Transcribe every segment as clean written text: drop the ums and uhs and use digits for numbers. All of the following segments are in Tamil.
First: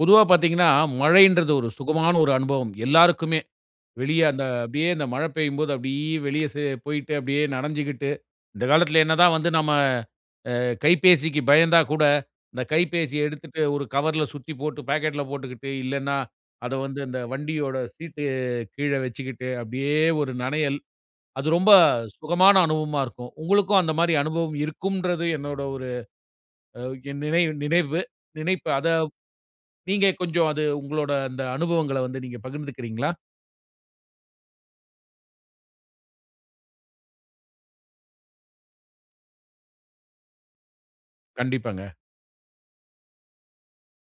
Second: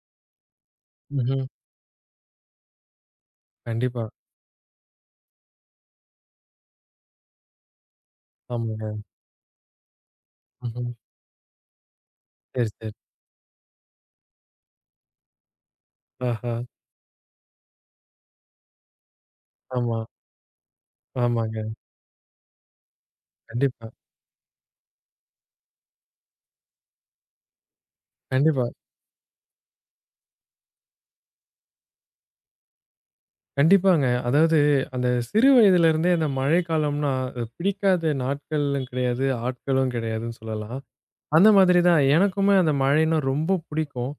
பொதுவா பார்த்தீங்கன்னா, ம்ஹ்ம். மழைன்றது ஒரு சுகமான ஒரு அனுபவம். எல்லாருக்குமே. கண்டிப்பா. வெளிய அந்த அப்படியே அந்த மழை பெய்யும்போது அப்படியே வெளிய போயிட்டு அப்படியே நனஞ்சுகிட்டு, இந்த ஆமாங்க. காலத்தில என்னதான் வந்து நம்ம ம்ஹ்ம். கைபேசிக்கு பயந்தா கூட, இந்த சரி, சரி. கைபேசிய எடுத்துட்டு ஒரு கவர்ல சுத்தி போட்டு பாக்கெட்ல போட்டுக்கிட்டு, இல்லன்னா ஆஹா! அத வந்து அந்த வண்டியோட சீட்டு கீழ வச்சுக்கிட்டு, அப்படியே ஆமா. ஒரு நனையல். அது ஆமாங்க. ரொம்ப சுகமான அனுபவமா இருக்கும். உங்களுக்கும் கண்டிப்பா. அந்த மாரி அனுபவம் இருக்கும்ன்றது என்னோட ஒரு அ நினை நினைவு நினைவு கண்டிப்பா. நினைப்பு. அத நீங்க கொஞ்சம் அது உங்களோட அந்த அனுபவங்கள வந்து நீங்க பகிர்ந்துக்கிறீங்களா? கண்டிப்பாங்க. அதாவது அந்த சிறு வயதிலிருந்தே அந்த மழைக்காலம்னா, அது பிடிக்காத நாட்களும் கிடையாது, ஆட்களும் கிடையாதுன்னு சொல்லலாம். அந்த மாதிரி கண்டிப்பாங்க. தான் எனக்குமே அந்த மழைன்னா ரொம்ப பிடிக்கும்.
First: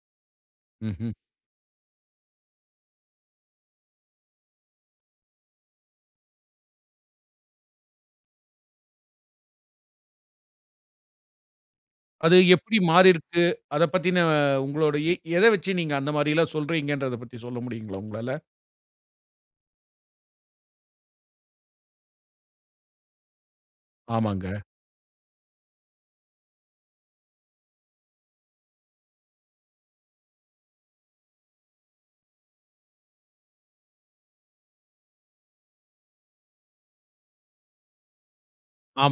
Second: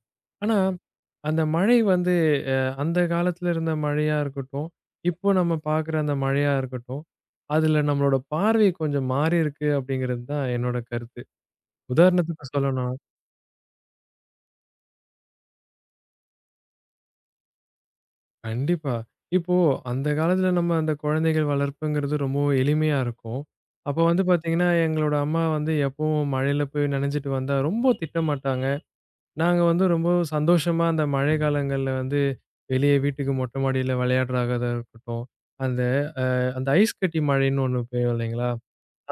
ஆனா, ம்ஹ்ம். அந்த மழை வந்து அ அந்த காலத்துல இருந்த மழையா இருக்கட்டும், இப்போ நம்ம பார்க்குற அந்த மழையா இருக்கட்டும், அதுல நம்மளோட பார்வை கொஞ்சம் மாறியிருக்கு அப்படிங்கிறது தான் என்னோட கருத்து. அது உதாரணத்துக்கு எப்படி சொல்லணும்னா மாறியிருக்கு? அத பத்தின உங்களோட எத வச்சு நீங்க அந்த மாரிலாம் சொல்றீங்கன்றத பத்தி சொல்ல முடியுங்களா உங்களால? கண்டிப்பா. இப்போ அந்த காலத்துல நம்ம அந்த குழந்தைகள் வளர்ப்புங்கிறது ரொம்பவும் எளிமையா இருக்கும். அப்ப வந்து ஆமாங்க, பாத்தீங்கன்னா, எங்களோட அம்மா வந்து எப்பவும் மழையில போய் நனைஞ்சுட்டு வந்தா ரொம்ப திட்ட மாட்டாங்க. நாங்க வந்து ரொம்ப சந்தோஷமா அந்த மழை காலங்கள்ல வந்து வெளிய வீட்டுக்கு மொட்டை மாடியில விளையாடுறதா இருக்கட்டும். அந்த அந்த ஐஸ் கட்டி மழைன்னு ஒண்ணு பெய்யும் இல்லைங்களா?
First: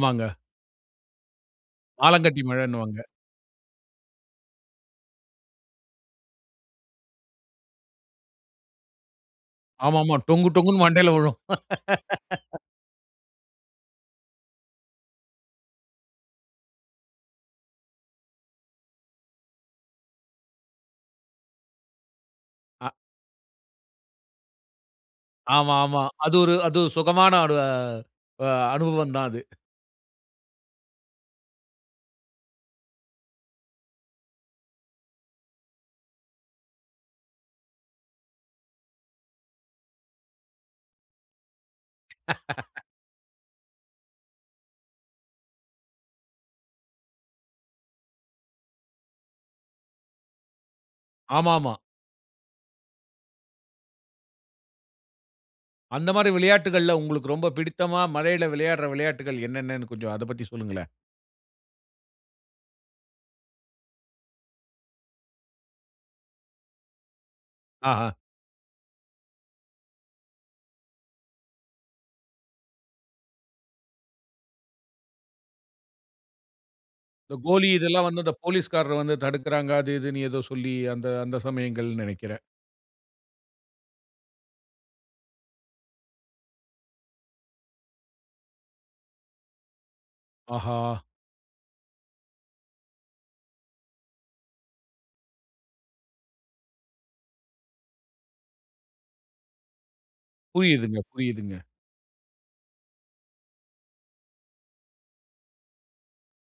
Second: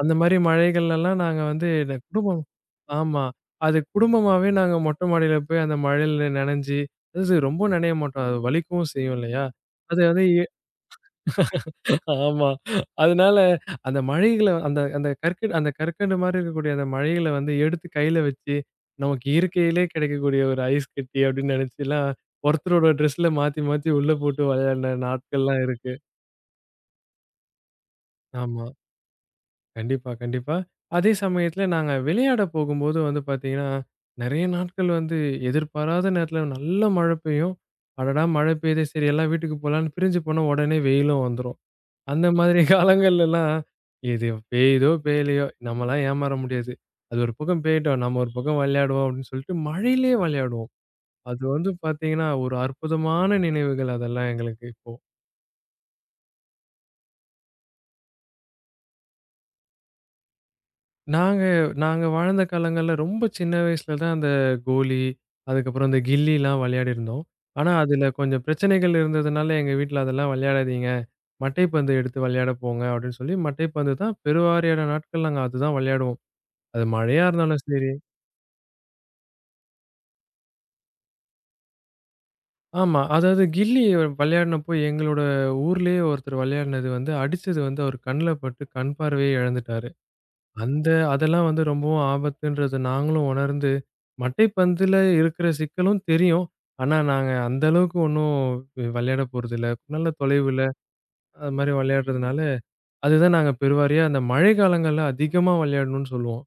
அந்த மாரி மழைகள்லலாம் நாங்க வந்து இந்த குடும்பம். ஆலங்கட்டி மழைன்னுவாங்க. ஆமா. அது குடும்பமாவே நாங்க மொட்டை மாடியில போய் அந்த மழையில நனைஞ்சு, அது ரொம்ப நனைய மாட்டோம். அது வலிக்கவும் செய்யும் இல்லையா? அது ஆமாமா. வந்து டொங்கு டொங்குன்னு மண்டையில விழும். ஆமா. அதனால அந்த மழைகள அந்த அந்த கற்கண்டு கற்கண்டு மாரி இருக்கக்கூடிய அந்த மழைகள வந்து எடுத்து கையில வச்சு, நமக்கு இயற்கையிலே கிடைக்கக்கூடிய ஒரு ஐஸ் கட்டி அப்படின்னு நினைச்சுலாம், ஒருத்தரோட அ ட்ரெஸ்ல மாத்தி மாத்தி உள்ள போட்டு விளையாடின நாட்கள்லாம் ஆமா, இருக்கு. ஆமா. அது ஒரு சுகமான ஒரு அ ஆமா. அனுபவம் தான் அது. கண்டிப்பா, கண்டிப்பா. அதே சமயத்துல நாங்க விளையாட போகும்போது வந்து பார்த்தீங்கன்னா, நெறைய நாட்கள் வந்து எதிர்பாராத நேரத்துல நல்ல மழை பெய்யும். அடடா! மழை பெய்யுதே சரி எல்லாம் வீட்டுக்கு போலான்னு பிரிஞ்சு போனா உடனே வெயிலும் வந்துரும். அந்த மாதிரி காலங்கள்லலாம், எது பெய்யுதோ, பெய்யலையோ நம்மலாம் ஏமாற முடியாது. அது ஒரு பக்கம் பெய்யட்டும், நம்ம ஒரு பக்கம் விளையாடுவோம் அப்படின்னு சொல்லிட்டு மழையிலயே விளையாடுவோம். அது வந்து ஆமாமா. பார்த்தீங்கன்னா, ஒரு அற்புதமான நினைவுகள் அதெல்லாம் எங்களுக்கு இப்போ. அந்த மாரி விளையாட்டுகள்ல உங்களுக்கு ரொம்ப பிடித்தமா மழையில விளையாடுற விளையாட்டுகள் என்னென்னன்னு கொஞ்சம் அத பத்தி சொல்லுங்களேன். நாங்க நாங்க வாழ்ந்த காலங்கள்ல ரொம்ப சின்ன வயசுல தான் அந்த கோலி, அதுக்கப்புறம் இந்த கில்லிலாம் விளையாடியிருந்தோம். ஆனா, அதுல ஆஹ. கொஞ்சம் பிரச்சனைகள் இருந்ததுனால எங்க வீட்ல அதெல்லாம் விளையாடாதீங்க. மட்டைப்பந்து எடுத்து விளையாட போங்க அப்படின்னு சொல்லி மட்டைப்பந்து தான் பெருவாரியான நாட்கள் நாங்க அதுதான் விளையாடுவோம். அது மழையா இந்த இருந்தாலும் கோலி சரி. இதெல்லாம் வந்து அந்த போலீஸ்காரர் வந்து தடுக்குறாங்க. அது இதுன்னு ஏதோ சொல்லி அந்த அந்த சமயங்கள்னு நெனைக்கிறேன். ஆமா. அதாவது கில்லி விளையாடினப்போ எங்களோட ஊர்லயே ஒருத்தர் விளையாடினது வந்து அடிச்சது வந்து அவர் கண்ல பட்டு கண் பார்வையே இழந்துட்டாரு. ஆஹா! அந்த அதெல்லாம் வந்து ரொம்பவும் ஆபத்துன்றது நாங்களும் உணர்ந்து, மட்டைப்பந்துல இருக்கிற சிக்கலும் தெரியும். ஆனா, நாங்க அந்த அளவுக்கு ஒண்ணும் விளையாட போறதில்ல. நல்ல தொலைவுல புரியுதுங்க, அது புரியுதுங்க. மாரி விளையாடுறதுனால அதுதான் நாங்க பெருவாரியா அந்த மழை காலங்கள்ல அதிகமா விளையாடணும்னு சொல்லுவோம்.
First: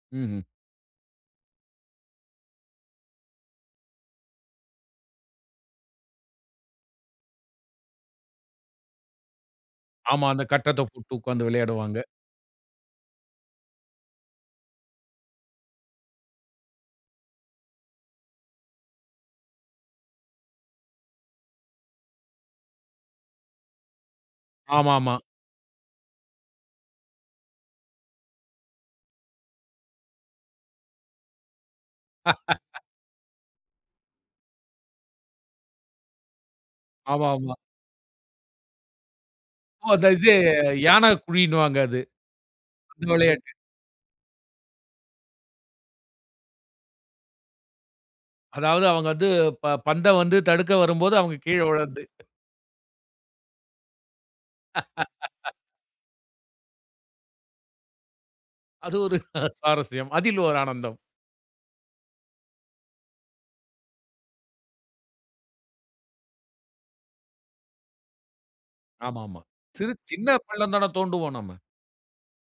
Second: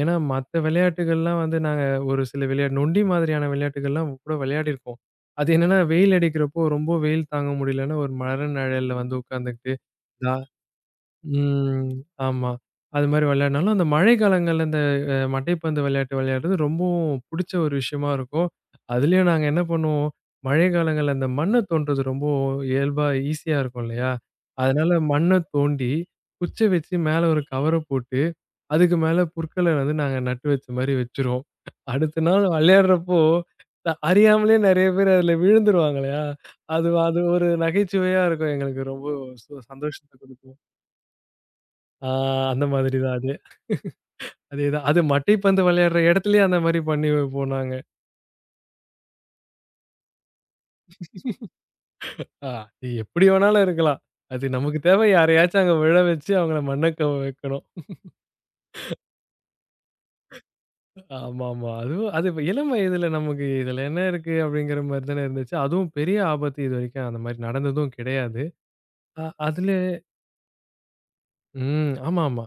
ஏன்னா, ம்ஹ்ம். மத்த விளையாட்டுகள்லாம் வந்து நாங்க ஒரு சில விளையாட்டு நொண்டி மாதிரியான விளையாட்டுகள்லாம் கூட விளையாடியிருக்கோம். அது என்னன்னா வெயில் அடிக்கிறப்போ ரொம்ப வெயில் தாங்க முடியலன்னா ஒரு மர நிழல்ல வந்து உட்காந்துக்கிட்டு ஆமா. இந்த அந்த கட்டத்த போட்டு உட்காந்து ம். விளையாடுவாங்க. ஆமா. அது மாரி விளையாடுனாலும், அந்த மழை காலங்கள்ல இந்த மட்டைப்பந்து விளையாட்டு விளையாடுறது ரொம்பவும் புடிச்ச ஒரு விஷயமா இருக்கும். அதுலயும் நாங்க என்ன பண்ணுவோம், மழை காலங்கள்ல அந்த மண்ண தோண்டுறது ரொம்ப இயல்பா ஈஸியா இருக்கும் இல்லையா? அதனால ஆமாமா. மண்ண தோண்டி, குச்ச வச்சு மேல ஒரு கவர போட்டு, அதுக்கு மேல புற்கள வந்து நாங்க நட்டு வச்ச மாரி வச்சுருவோம். அடுத்த நாள் விளையாடுறப்போ, அறியாமலே நெறைய பேர் அதுல விழுந்துருவாங்க இல்லையா? அது அது ஒரு ஆமாமா. நகைச்சுவையா இருக்கும் எங்களுக்கு ரொம்ப சோ ஓ! அந்த சந்தோஷத்த இது குடுக்கும். யானை குழின்னுவாங்க அது. ஆ அந்த மாதிரி அந்த தான் அது. விளையாட்டு. அதேதான். அது மட்டைப்பந்து விளையாடுற இடத்துலயே அந்த மாரி பண்ணி போனாங்க. அதாவது அவங்க வந்து பந்த வந்து தடுக்க வரும்போது அவங்க கீழ விழந்து. அது எப்படி வேணாலும் இருக்கலாம். அது நமக்கு தேவை யாரையாச்சும் அங்க விழ வச்சு அவங்கள மண்ணக்கவ வைக்கணும். அது ஒரு சுவாரஸ்யம். அதில் ஒரு ஆனந்தம். ஆமாமா. அதுவும் அது இப்ப இளம் வயதுல நமக்கு இதில என்ன இருக்கு அப்படிங்கிற மாரி தானே இருந்துச்சு. அதுவும் பெரிய ஆபத்து இதுவரைக்கும் அந்த மாரி நடந்ததும் கிடையாது. ஆமாமா. அதுல சிறு சின்ன பள்ளம் தான தோண்டுவோம் நம்ம. ம். ஆமாமா.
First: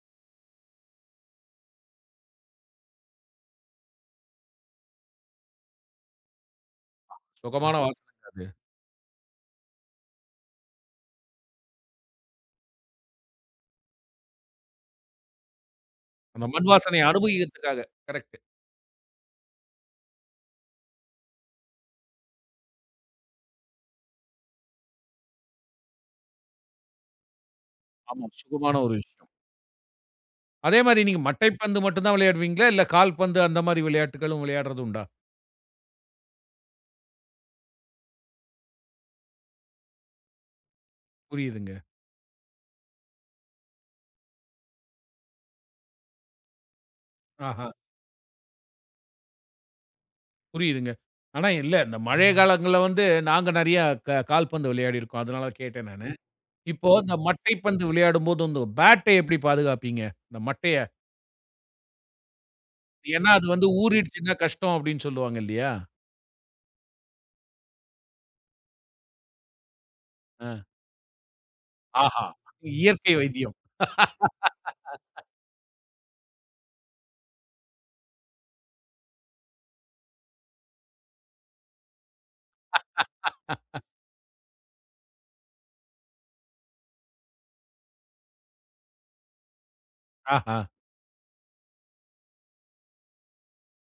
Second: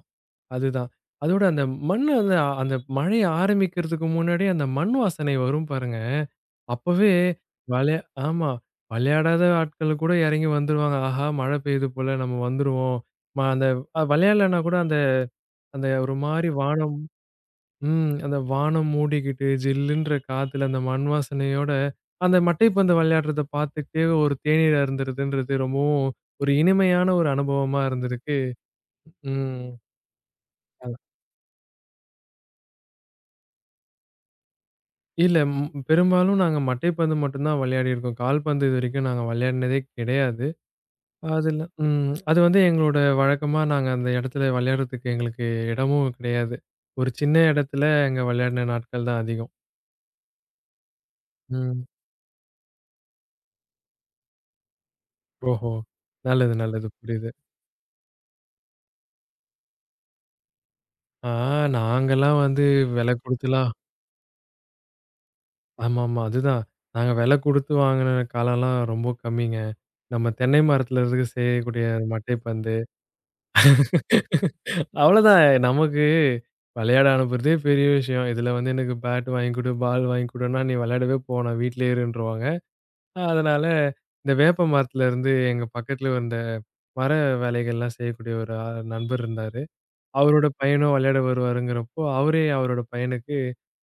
அதுதான். அதோட அந்த மண்ணு வந்து அந்த மழை ஆரம்பிக்கிறதுக்கு முன்னாடியே அந்த மண் வாசனை வரும் பாருங்க. அப்பவே சுகமான வெளையா வாசனைங்க அது. ஆமா. வெளையாடாத ஆட்கள் கூட எறங்கி வந்துருவாங்க. ஆஹா! மழை பெய்யுது போல நம்ம வந்துருவோம். அந்த வெளையாடலன்னா கூட அந்த அந்த ஒரு அந்த மாரி மண் வானம் வாசனைய அனுபவிக்கிறதுக்காக. ம். கரெக்ட். அந்த வானம் மூடிக்கிட்டு ஜில்லுன்ற காத்துல அந்த மண் வாசனையோட, அந்த மட்டைப்பந்து வெளையாடுறத பார்த்துட்டே ஒரு தேநீர் அருந்துறதுன்றது ரொம்பவும் ஒரு இனிமையான ஒரு அனுபவமா ஆமா. இருந்திருக்கு. சுகமான ஒரு விஷயம். ம். அதே அதான். மாரி நீங்க மட்டைப்பந்து மட்டும் தான் விளையாடுவீங்களா? இல்ல கால்பந்து அந்த மாரி விளையாட்டுகளும் விளையாடுறது உண்டா? இல்ல பெரும்பாலும் நாங்க மட்டைப்பந்து மட்டும் தான் வெளையாடியிருக்கோம். கால்பந்து இதுவரைக்கும் நாங்க வெளையாடினதே கிடையாது. அதுல புரியுதுங்க. ம். அது வந்து எங்களோட வழக்கமா நாங்க அந்த இடத்துல விளையாடுறதுக்கு எங்களுக்கு இடமும் கிடையாது. ஒரு சின்ன ஆஹா, இடத்துல அங்க விளையாடின நாட்கள் தான் அதிகம். புரியுதுங்க. ஆனா இல்ல, ம். இந்த மழை காலங்கள்ல வந்து நாங்க நெறையா கால்பந்து விளையாடியிருக்கோம். அதனால ஓஹோ! கேட்டேன் நானு. நல்லது, நல்லது. இப்போ இந்த புரியுது. மட்டைப்பந்து விளையாடும்போது வந்து பேட்ட எப்படி பாதுகாப்பீங்க? இந்த மட்டைய. ஆ நாங்கலாம் வந்து விலை ஏன்னா, அது வந்து குடுத்துலாம். ஊறிடுச்சுன்னா கஷ்டம் அப்படின்னு சொல்லுவாங்க இல்லையா? ஆமாமா. அதுதான். நாங்க விலை குடுத்து வாங்குன காலம்லாம் ரொம்ப கம்மிங்க. நம்ம தென்னை அ. மரத்துல இருந்து செய்யக்கூடிய ஆஹா! மட்டைப்பந்து. இயற்கை வைத்தியம். அவ்வளோதான். நமக்கு விளையாட அனுப்புறதே பெரிய விஷயம். இதுல வந்து எனக்கு பேட் வாங்கி குடு, பால் வாங்கி குடுன்னா, நீ விளையாடவே போ நான் வீட்லயே இருன்றுவாங்க. அதனால இந்த வேப்ப மரத்துலருந்து எங்க பக்கத்துல இருந்த மர வேலைகள்லாம் செய்யக்கூடிய ஒரு நண்பர் இருந்தாரு. அவரோட ஆஹா! பையனும் விளையாட வருவாருங்கிறப்போ, அவரே அவரோட பையனுக்கு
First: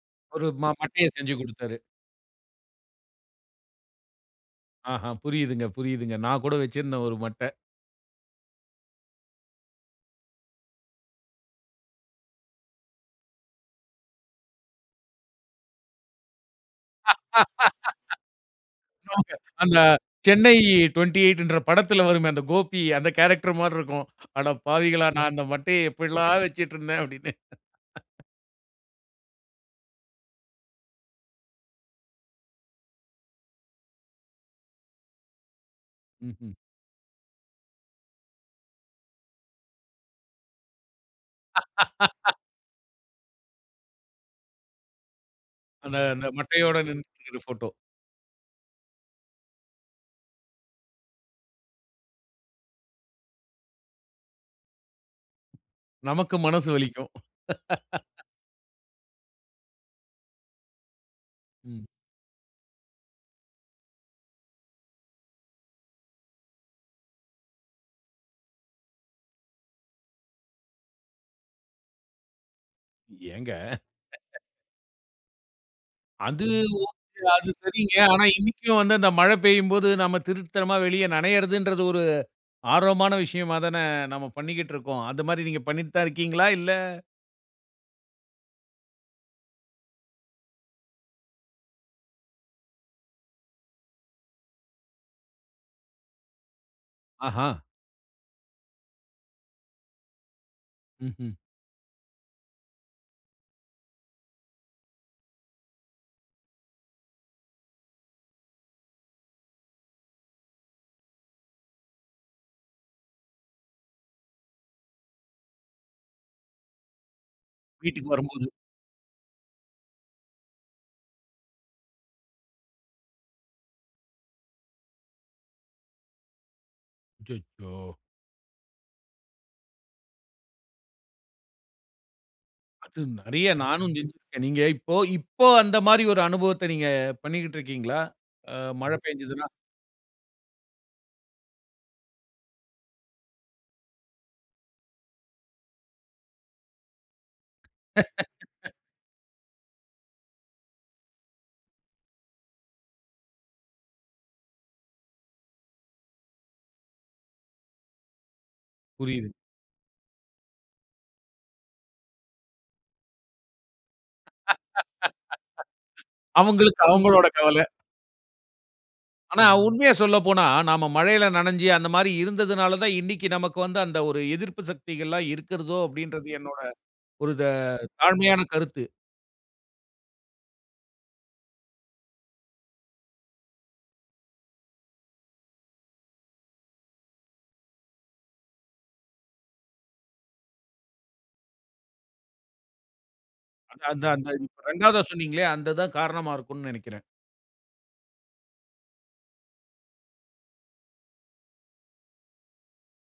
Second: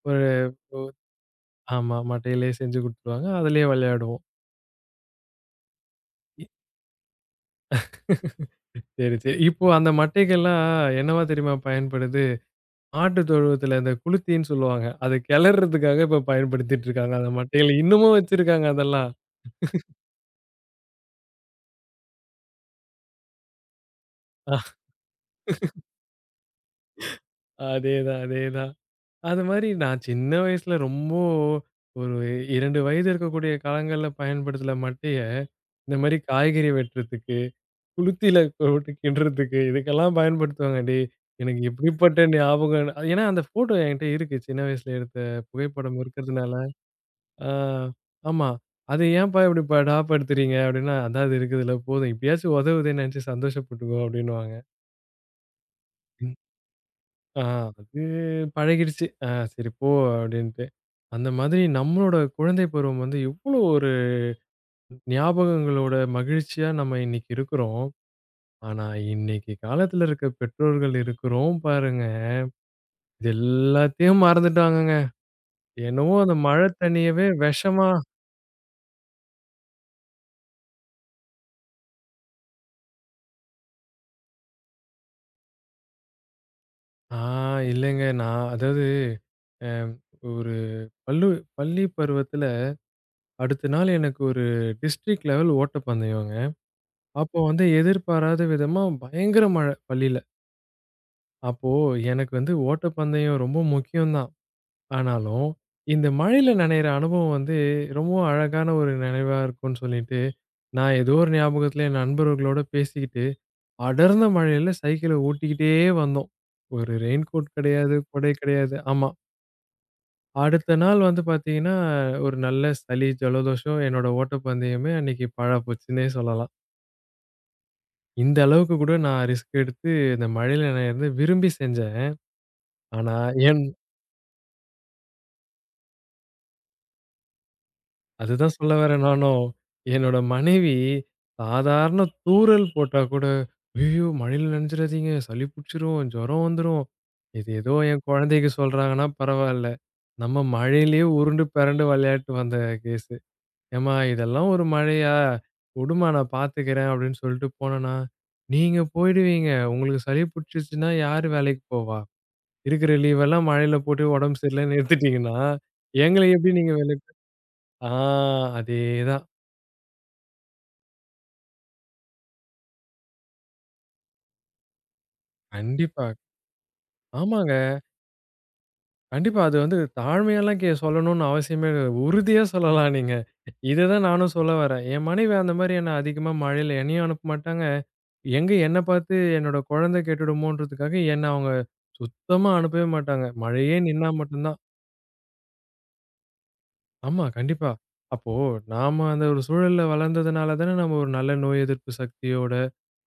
ஒரு ஒரு மட்டைய செஞ்சு குடுத்தாரு. ஆமா, மட்டையிலேயே செஞ்சு குடுத்துருவாங்க. அதிலேயே விளையாடுவோம். ஆஹா, புரியுதுங்க, புரியுதுங்க. நான் கூட வச்சிருந்தேன் ஒரு மட்ட. சரி, சரி. இப்போ அந்த மட்டைகள்லாம் என்னவா தெரியுமா பயன்படுது? மாட்டு தொழுவத்துல இந்த குளுத்தின்னு சொல்லுவாங்க. அத கிளறதுக்காக இப்ப பயன்படுத்திட்டு இருக்காங்க. அந்த மட்டைகள இன்னமும் வச்சிருக்காங்க அதெல்லாம். ஆமாங்க. அந்த சென்னை 28ன்ற படத்துல வருமே, அந்த கோபி அந்த கேரக்டர் மாரி இருக்கும். "அட பாவிகளா! நான் அந்த மட்டைய எப்படிலாம் வச்சுட்டுருந்தேன்" அப்படின்னு. அதேதான், அதேதான். அது மாரி நான் சின்ன வயசுல ரொம்ப ஒரு 2 வயது இருக்கக்கூடிய காலங்கள்ல பயன்படுத்தின மட்டைய, இந்த மாரி ம்ஹ்ம். காய்கறி வெட்டுறதுக்கு, குளுத்தில போட்டு கிண்டுறதுக்கு இதுக்கெல்லாம் பயன்படுத்துவாங்க. டேய்! எனக்கு எப்படிப்பட்ட ஞாபகம் அது ஏன்னா அந்த ஃபோட்டோ என்கிட்ட இருக்கு. சின்ன வயசுல எடுத்த புகைப்படம் அந்த அந்த இருக்கிறதுனால. மட்டையோட நின்னுட்டு இருக்கிற ஆ ஃபோட்டோ. ஆமா. "அது ஏன்ப்பா இப்படி படாப்படுத்துறீங்க?" அப்படின்னா, "அதான் அது இருக்குதுல்ல போதும். இப்படியாச்சும் உதவுதேன்னு நெனச்சு சந்தோஷப்பட்டுக்கோ" அப்படின்னுவாங்க. நமக்கு மனசு வலிக்கும். ஆ அது பழகிடுச்சு. சரி போ அப்படின்ட்டு. அந்த மாதிரி ம். நம்மளோட குழந்தை பருவம் வந்து எவ்வளோ ஒரு ஞாபகங்களோட மகிழ்ச்சியா நம்ம இன்னைக்கு இருக்கிறோம். ஆனா இன்னைக்கு காலத்துல இருக்க பெற்றோர்கள் இருக்கிறோம் பாருங்க. இது ஏங்க, எல்லாத்தையும் மறந்துட்டாங்கங்க. என்னவோ அந்த அது மழை ஓகே. தண்ணியவே அது விஷமா. சரிங்க. ஆனா இன்னைக்கும் வந்து அந்த மழை பெய்யும்போது நம்ம திருட்டுத்தனமா வெளிய நனையறதுன்றது ஒரு ஆர்வமான விஷயமா தானே நம்ம பண்ணிக்கிட்டு இருக்கோம். அந்த மாரி நீங்க பண்ணிட்டு தான் இருக்கீங்களா? இல்ல ஆ இல்லங்க நான் அதாவது அ ஒரு பள்ளு பள்ளி பருவத்துல அடுத்த நாள் எனக்கு ஒரு டிஸ்ட்ரிக்ட் லெவல் ஓட்டப்பந்தயங்க. அப்போ ஆஹா. வந்து எதிர்பாராத விதமா பயங்கர மழை பள்ளியில. ம்ஹ்ம். அப்போ எனக்கு வந்து ஓட்டப்பந்தயம் ரொம்ப முக்கியம் தான். ஆனாலும், இந்த மழையில நனையிற அனுபவம் வந்து ரொம்பவும் அழகான ஒரு நினைவா இருக்கும்ன்னு சொல்லிட்டு, நான் ஏதோ ஒரு ஞாபகத்துல என் நண்பர்களோட பேசிக்கிட்டு, அடர்ந்த மழையில சைக்கிள ஓட்டிக்கிட்டே வந்தோம். ஒரு ரெயின் கோட் கிடையாது, வீட்டுக்கு கொடை வரும்போது. கிடையாது. ஆமா. அடுத்த நாள் வந்து பாத்தீங்கன்னா, ஒரு நல்ல சளி, ஜலதோஷம் என்னோட ஓட்டப்பந்தயமே அன்னைக்கு பாழா போச்சுன்னே சொல்லலாம். அச்சச்சோ! இந்த அளவுக்கு கூட நான் ரிஸ்க் எடுத்து இந்த மழையில நனையிறத விரும்பி செஞ்சேன். அது ஆனா, நெறைய என் நானும் ம். செஞ்சிருக்கேன். நீங்க இப்போ இப்போ அந்த மாரி ஒரு அனுபவத்த நீங்க பண்ணிக்கிட்டு இருக்கீங்களா? அதுதான் அ சொல்ல மழை வரேன் நானும். பெஞ்சதுன்னா? என்னோட மனைவி சாதாரண தூறல் போட்டா கூட, "ஐயயோ! மழையில நனைஞ்சிராதீங்க. சளி புடிச்சிரும், ஜுரம் வந்துரும். இது ஏதோ என் குழந்தைக்கு சொல்றாங்கன்னா பரவால்ல. நம்ம மழையிலேயே உருண்டு பெரண்டு விளையாட்டு வந்த கேஸு. ஏம்மா இதெல்லாம் ஒரு மழையா? உடும்மா நான் பார்த்துக்கிறேன்." அப்படின்னு சொல்லிட்டு போனேனா, "நீங்க புரியுது. போயிடுவீங்க. உங்களுக்கு சளி புடிச்சிருச்சுன்னா யாரு வேலைக்கு போவா? இருக்கிற லீவெல்லாம் மழையில போட்டு உடம்பு சரியில்லன்னு எடுத்துட்டீங்கன்னா, எங்கள எப்படி நீங்க அவங்களுக்கு வேலைக்கு". அவங்களோட கவல. ஆ அதேதான். ஆனா உண்மைய சொல்லப்போனா, நாம மழையில நனஞ்சு அந்த மாரி இருந்ததுனால தான் இன்னைக்கு நமக்கு வந்து அந்த ஒரு எதிர்ப்பு சக்திகள்லாம் இருக்கிறதோ கண்டிப்பா. அப்படின்றது என்னோட ஒரு ஆமாங்க. தாழ்மையான கருத்து. கண்டிப்பா. அது வந்து தாழ்மையாலாம் கே சொல்லணும்னு அவசியமே இல்ல. உறுதியா சொல்லலாம் நீங்க. இத தான் நானும் சொல்ல வரேன். என் மனைவி அந்த மாரி என்ன அதிகமா மழையில என்னையும் அனுப்ப மாட்டாங்க. எங்க என்ன பார்த்து என்னோட குழந்தை கெட்டுடுமோன்றதுக்காக என்ன அவங்க சுத்தமா அனுப்பவே மாட்டாங்க. மழையே அந்த நின்னா அந்த மட்டும் அந்த தான். இப்ப 2வதா சொன்னீங்களே, அந்த தான் காரணமா இருக்கும்னு நெனைக்கிறேன். ஆமா, கண்டிப்பா. அப்போ நாம அந்த ஒரு சூழல்ல வளர்ந்ததுனால தானே நம்ம ஒரு நல்ல நோய் எதிர்ப்பு சக்தியோட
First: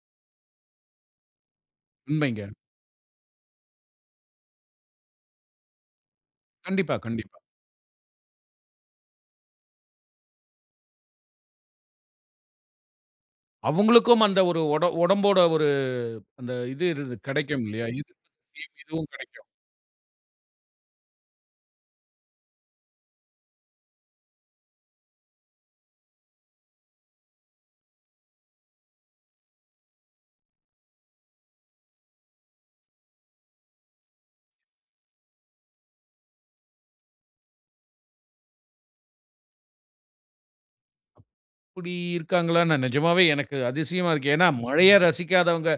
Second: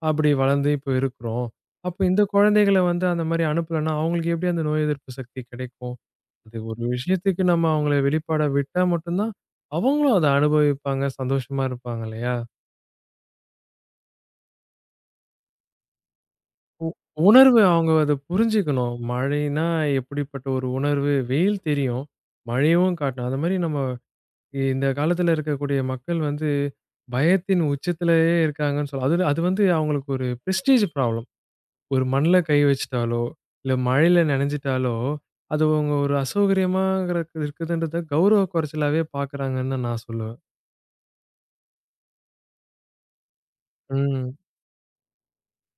அப்படி வளர்ந்து இப்போ இருக்கிறோம். அப்ப இந்த உண்மைங்க. குழந்தைகள வந்து அந்த மாரி அனுப்பலன்னா, அவங்களுக்கு எப்படி அந்த நோய் எதிர்ப்பு சக்தி கிடைக்கும்? அது ஒரு கண்டிப்பா, கண்டிப்பா. விஷயத்துக்கு நம்ம அவங்கள வெளிப்பாடா விட்டா மட்டும் தான், அவங்களும் அத அனுபவிப்பாங்க, சந்தோஷமா இருப்பாங்க இல்லையா? அவங்களுக்கும் அந்த ஒரு ஒடம்போட ஒரு அந்த இது உ உணர்வு கிடைக்கும் இல்லையா? அவங்க அத எதிர்ப்பு சக்தியும் புரிஞ்சுக்கணும். இதுவும் கிடைக்கும். மழைன்னா எப்படிப்பட்ட ஒரு உணர்வு? வெயில் தெரியும், மழையும் காட்டணும். அந்த மாரி நம்ம இந்த காலத்துல இருக்கக்கூடிய மக்கள் வந்து பயத்தின் உச்சத்திலேயே இருக்காங்கன்னு சொல்லலாம். அது அது வந்து அவங்களுக்கு ஒரு பிரெஸ்டீஜ் ப்ராப்ளம். ஒரு மண்ல கை வச்சுட்டாலோ, இல்ல மழையில நனைஞ்சுட்டாலோ, அது அவங்க ஒரு அசௌகரியமாங்கிற இருக்குதுன்றத கௌரவ குறைச்சலாவே பார்க்குறாங்கன்னு தான் நான் சொல்லுவேன். இப்படி இருக்காங்களான்னு நிஜமாவே எனக்கு அதிசயமா இருக்கு. ம். ஏன்னா மழைய ம். ரசிக்காதவங்க,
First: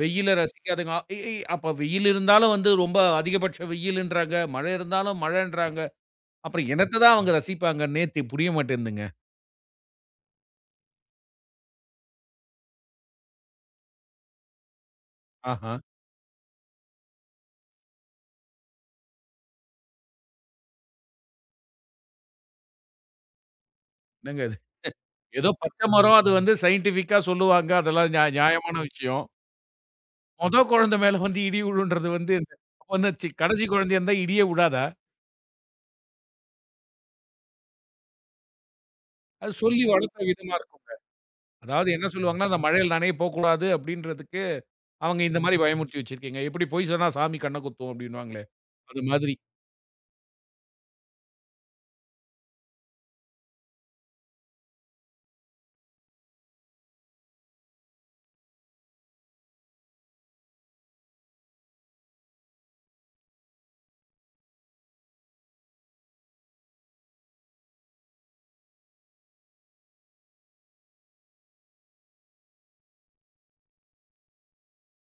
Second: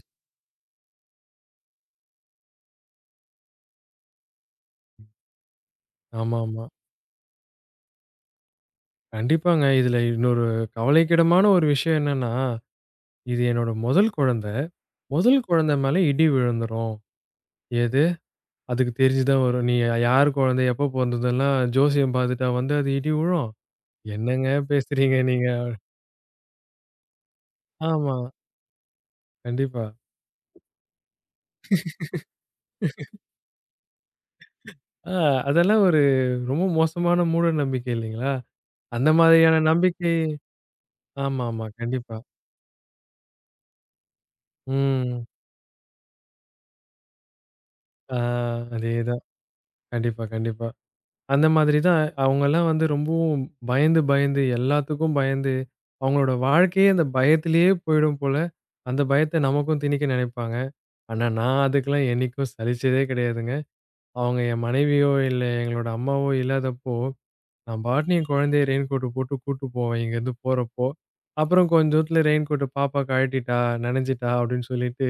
வெயில ரசிக்காதவங்க, அ- இ இ அப்ப வெயில் இருந்தாலும் வந்து ரொம்ப அதிகபட்ச வெயிலுன்றாங்க, மழை இருந்தாலும் மழைன்றாங்க. ஆமாமா. அப்புறம் என்னத்த தான் அவங்க ரசிப்பாங்கன்னே புரிய மாட்டேன்துங்க. கண்டிப்பாங்க. இதுல இன்னொரு கவலைக்கிடமான ஒரு விஷயம் என்னன்னா, இது என்னோட முதல் குழந்தை. முதல் ஆஹா! குழந்தை மேல இடி விழுந்துரும். எது? அதுக்கு தெரிஞ்சு தான் வரும். நீ யார் குழந்தை, எப்போ பொறந்ததெல்லாம் ஜோசியம் பார்த்துட்டா வந்து அது இடி விழும். என்னங்க என்னங்க இது? பேசுறீங்க ஏதோ நீங்க? பச்சை மரம் அது ம். வந்து சயின்டிஃபிக்கா சொல்லுவாங்க. அதெல்லாம் ஆமா. நியாயமான விஷயம். கண்டிப்பா. மொத குழந்தை மேல வந்து இடி விழுன்றது வந்து இந்த ஒண்ணு கடைசி குழந்தையா இருந்தா இடியே விழாதா? ஆ அதெல்லாம் ஒரு ரொம்ப மோசமான மூட நம்பிக்கை இல்லைங்களா? அந்த அது மாதிரியான சொல்லி நம்பிக்கை. வளர்த்த விதமா இருக்கும். ஆமாமா. அதாவது என்ன ம். கண்டிப்பா. சொல்லுவாங்கன்னா, அந்த மழையில நனைய போக்கூடாது அப்படின்றதுக்கு அவங்க ம். இந்த மாரி பயமுறுத்தி வச்சிருக்கீங்க. எப்படி பொய் சொன்னா சாமி கண்ண குத்தும் ஆ அப்படின்னுவாங்களே, அது அதேதான். மாதிரி. கண்டிப்பா, கண்டிப்பா. அந்த மாதிரி தான் அவங்கலாம் வந்து ரொம்பவும் பயந்து, பயந்து எல்லாத்துக்கும் பயந்து, அவங்களோட வாழ்க்கையே அந்த பயத்திலேயே போயிடும் போல. அந்த பயத்த நமக்கும் திணிக்க நினைப்பாங்க. ஆனா நான் அதுக்கெல்லாம் என்னைக்கும் சலிச்சதே கிடையாதுங்க. அவங்க என் மனைவியோ, இல்ல எங்களோட அம்மாவோ இல்லாதப்போ, நான் பாட்டுன்னு என் குழந்தைய ரெயின் கோட் போட்டு கூட்டு போவேன் இங்கேருந்து போறப்போ. அப்புறம் கொஞ்ச தூரத்துல ரெயின் கோட்ட பாப்பா கழட்டிட்டா, நனைஞ்சிட்டா அப்படின்னு சொல்லிட்டு,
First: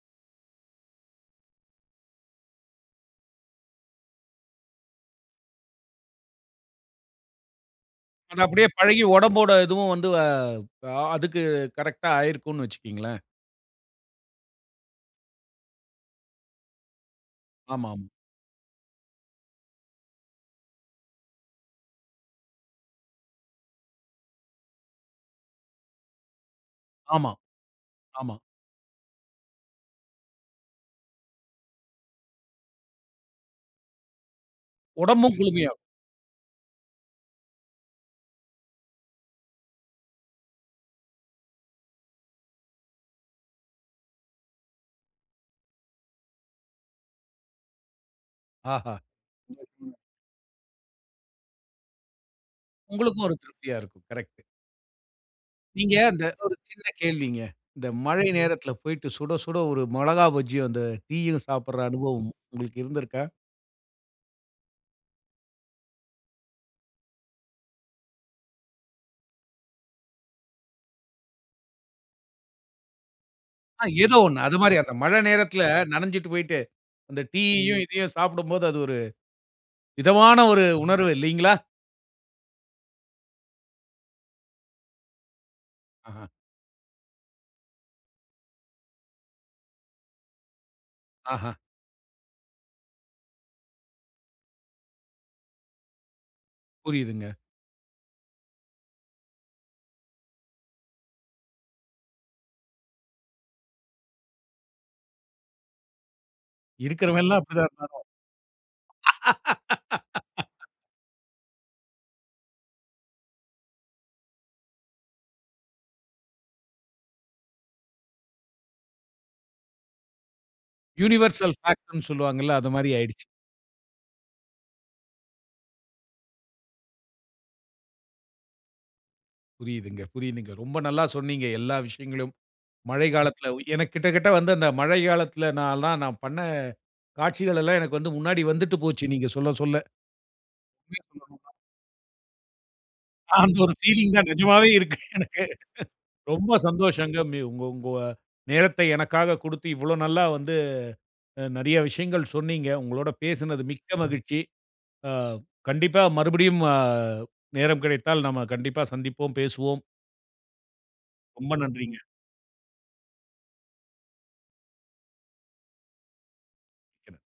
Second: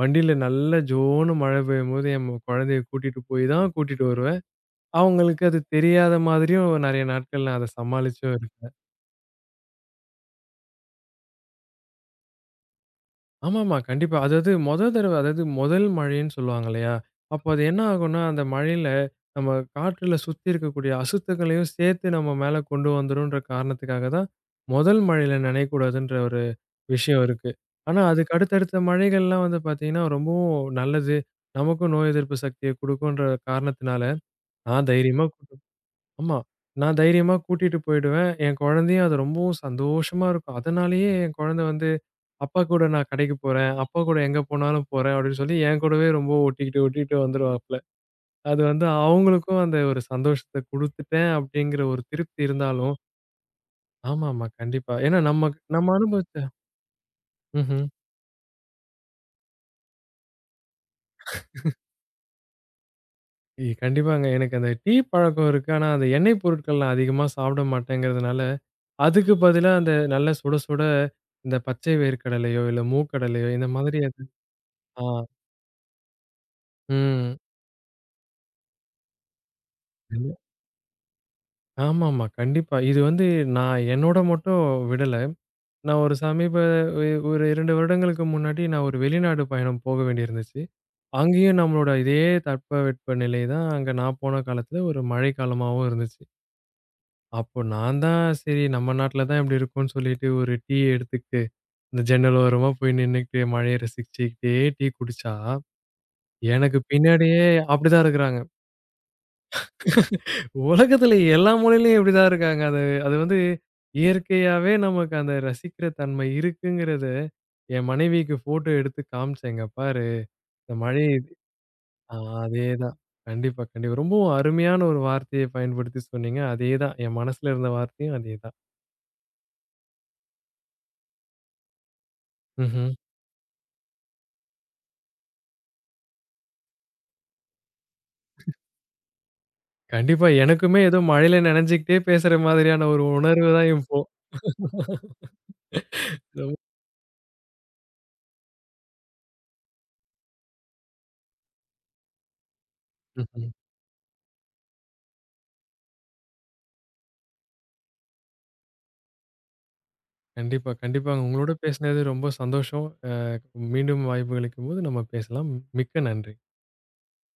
வண்டியில நல்லா ஜோன்னு மழை பெய்யும்போது என் குழந்தைய கூட்டிட்டு போய் தான் கூட்டிட்டு வருவேன். அவங்களுக்கு அது தெரியாத மாதிரியும் நெறைய நாட்கள் நான் அத சமாளிச்சும் அது அப்படியே இருக்கேன். பழகி உடம்போட இதுவும் வந்து அதுக்கு கரெக்ட்டா ஆயிருக்கும்னு வச்சுக்கீங்களேன். ஆமாமா, கண்டிப்பா. அதாவது மொத தடவ அதாவது முதல் மழைன்னு சொல்லுவாங்க இல்லையா? அப்போ அது என்ன ஆமாமா. ஆகும்னா, அந்த மழையில நம்ம காற்றுல சுத்தி இருக்கக்கூடிய அசுத்தங்களையும் சேர்த்து நம்ம மேல கொண்டு வந்துரும்ன்ற காரணத்துக்காக தான், முதல் மழையில நனையக்கூடாதுன்ற ஒரு விஷயம் ஆமா, இருக்கு. ஆனா, அதுக்கு ஆமா. ஆமா அடுத்தடுத்த மழைகள்லாம் வந்து பார்த்தீங்கன்னா, ரொம்பவும் நல்லது. நமக்கும் நோய் எதிர்ப்பு சக்திய குடுக்குன்ற காரணத்தினால, நான் தைரியமா உடம்பும் கூட்டு. குளுமையாகும். ஆமா. நான் தைரியமா கூட்டிட்டு போயிடுவேன். என் குழந்தையும் அது ரொம்பவும் சந்தோஷமா இருக்கும். அதனாலேயே என் குழந்தை வந்து, "அப்பா கூட நான் கடைக்கு போறேன். அப்பா கூட எங்க போனாலும் போறேன்." அப்படின்னு சொல்லி என் கூடவே ரொம்ப ஒட்டிக்கிட்டு, ஒட்டிக்கிட்டு வந்துருவாப்ல. அது வந்து ஆஹா! அவங்களுக்கும் அந்த ஒரு சந்தோஷத்த குடுத்துட்டேன் அப்படிங்கிற ஒரு திருப்தி இருந்தாலும். உங்களுக்கும் ஒரு திருப்தியா இருக்கும். கரெக்ட். ஆமாமா. கண்டிப்பா. ஏன்னா நம்ம நம்ம நீங்க அந்த அனுபவிச்ச. ஒரு சின்ன கேள்விங்க. ம்ஹ்ம். இந்த மழை நேரத்துல போயிட்டு சுட சுட ஒரு மிளகா பஜ்ஜியும், அந்த டீயும் சாப்பிடுற அனுபவம் உங்களுக்கு இருந்திருக்கா? கண்டிப்பாங்க. எனக்கு அந்த டீ பழக்கம் இருக்கு. ஆனா, அந்த எண்ணெய் பொருட்கள் நான் அதிகமா சாப்பிட மாட்டேங்கிறதுனால, அதுக்கு பதிலா அந்த நல்லா சுட சுட இந்த பச்சை வேர்க்கடலையோ, இல்ல மூக்கடலையோ இந்த ஆ மாதிரி ஏதோ அது. ஒண்ணு. அது மாரி அந்த ஆ, மழை நேரத்துல நனஞ்சுட்டு போயிட்டு, அந்த ம். டீயையும் இதையும் சாப்பிடும்போது அது ஒரு இல்ல. விதமான ஒரு உணர்வு இல்லைங்களா? ஆமாமா. கண்டிப்பா. இது வந்து நான் என்னோட மட்டும் விடல. நான் ஒரு ஆஹ. சமீப ஒரு 2 வருடங்களுக்கு முன்னாடி நான் ஒரு வெளிநாடு பயணம் போக வேண்டியிருந்துச்சு. ஆஹா, அங்கேயும் நம்மளோட இதே தட்பவெட்ப நிலை தான் அங்க நான் போன காலத்துல ஒரு மழைக்காலமாவும் இருந்துச்சு. புரியுதுங்க. அப்போ நான் தான் சரி நம்ம நாட்டுல தான் இப்படி இருக்கும்னு சொல்லிட்டு ஒரு டீ எடுத்துக்கிட்டு, இந்த ஜன்னல் ஓரமா போய் நின்னுக்கிட்டு மழைய ரசிச்சுக்கிட்டே டீ குடிச்சா, எனக்கு இருக்கிறவன்லாம் பின்னாடியே அப்படிதான் இருந்தான். அப்படிதான் இருக்கிறாங்க. உலகத்துல எல்லா மூலையிலயும் இப்படிதான் இருக்காங்க. அது அது வந்து இயற்கையாவே நமக்கு அந்த ரசிக்கிற தன்மை இருக்குங்கிறத, என் மனைவிக்கு ஃபோட்டோ எடுத்து காமிச்சேங்க. "பாரு இந்த மழை இது". யுனிவர்சல் ஃபேக்ட்ன்னு ஆ சொல்லுவாங்கல்ல, அது மாரி அதேதான். ஆயிடுச்சு. கண்டிப்பா, கண்டிப்பா. ரொம்பவும் அருமையான ஒரு வார்த்தைய பயன்படுத்தி சொன்னீங்க. அதேதான். என் மனசுல இருந்த வார்த்தையும் அதேதான். புரியுதுங்க, புரியுதுங்க. ரொம்ப நல்லா சொன்னீங்க எல்லா விஷயங்களும். ம்ஹ்ம். மழை காலத்துல எனக்கு கிட்டத்தட்ட வந்து அந்த மழை காலத்துல நான் பண்ண காட்சிகள் எல்லாம் எனக்கு வந்து முன்னாடி வந்துட்டு போச்சு, நீங்க சொல்ல சொல்ல. கண்டிப்பா. எனக்குமே ஏதோ உண்மைய மழையில சொல்லணும்னா, நனைஞ்சுக்கிட்டே பேசுற மாதிரியான ஒரு உணர்வு அந்த தான் ஒரு இப்போ. ஃபீலிங் தான் நிஜமாவே இருக்கு எனக்கு. ரொம் ரொம்ப சந்தோஷங்க. மி உங்க உங்க நேரத்தை எனக்காக குடுத்து, இவ்வளோ நல்லா வந்து நெறைய விஷயங்கள் சொன்னீங்க. உங்களோட ம்ஹ்ம். பேசுனது மிக்க மகிழ்ச்சி. ஆ, கண்டிப்பா மறுபடியும் நேரம் கிடைத்தால் நம்ம கண்டிப்பா சந்திப்போம், பேசுவோம். கண்டிப்பா, கண்டிப்பாங்க. உங்களோட ரொம்ப நன்றிங்க. பேசினது ரொம்ப சந்தோஷம். மீண்டும் வாய்ப்பு கிடைக்கும்போது நம்ம பேசலாம். மிக்க நன்றி. மிக்க நன்றி.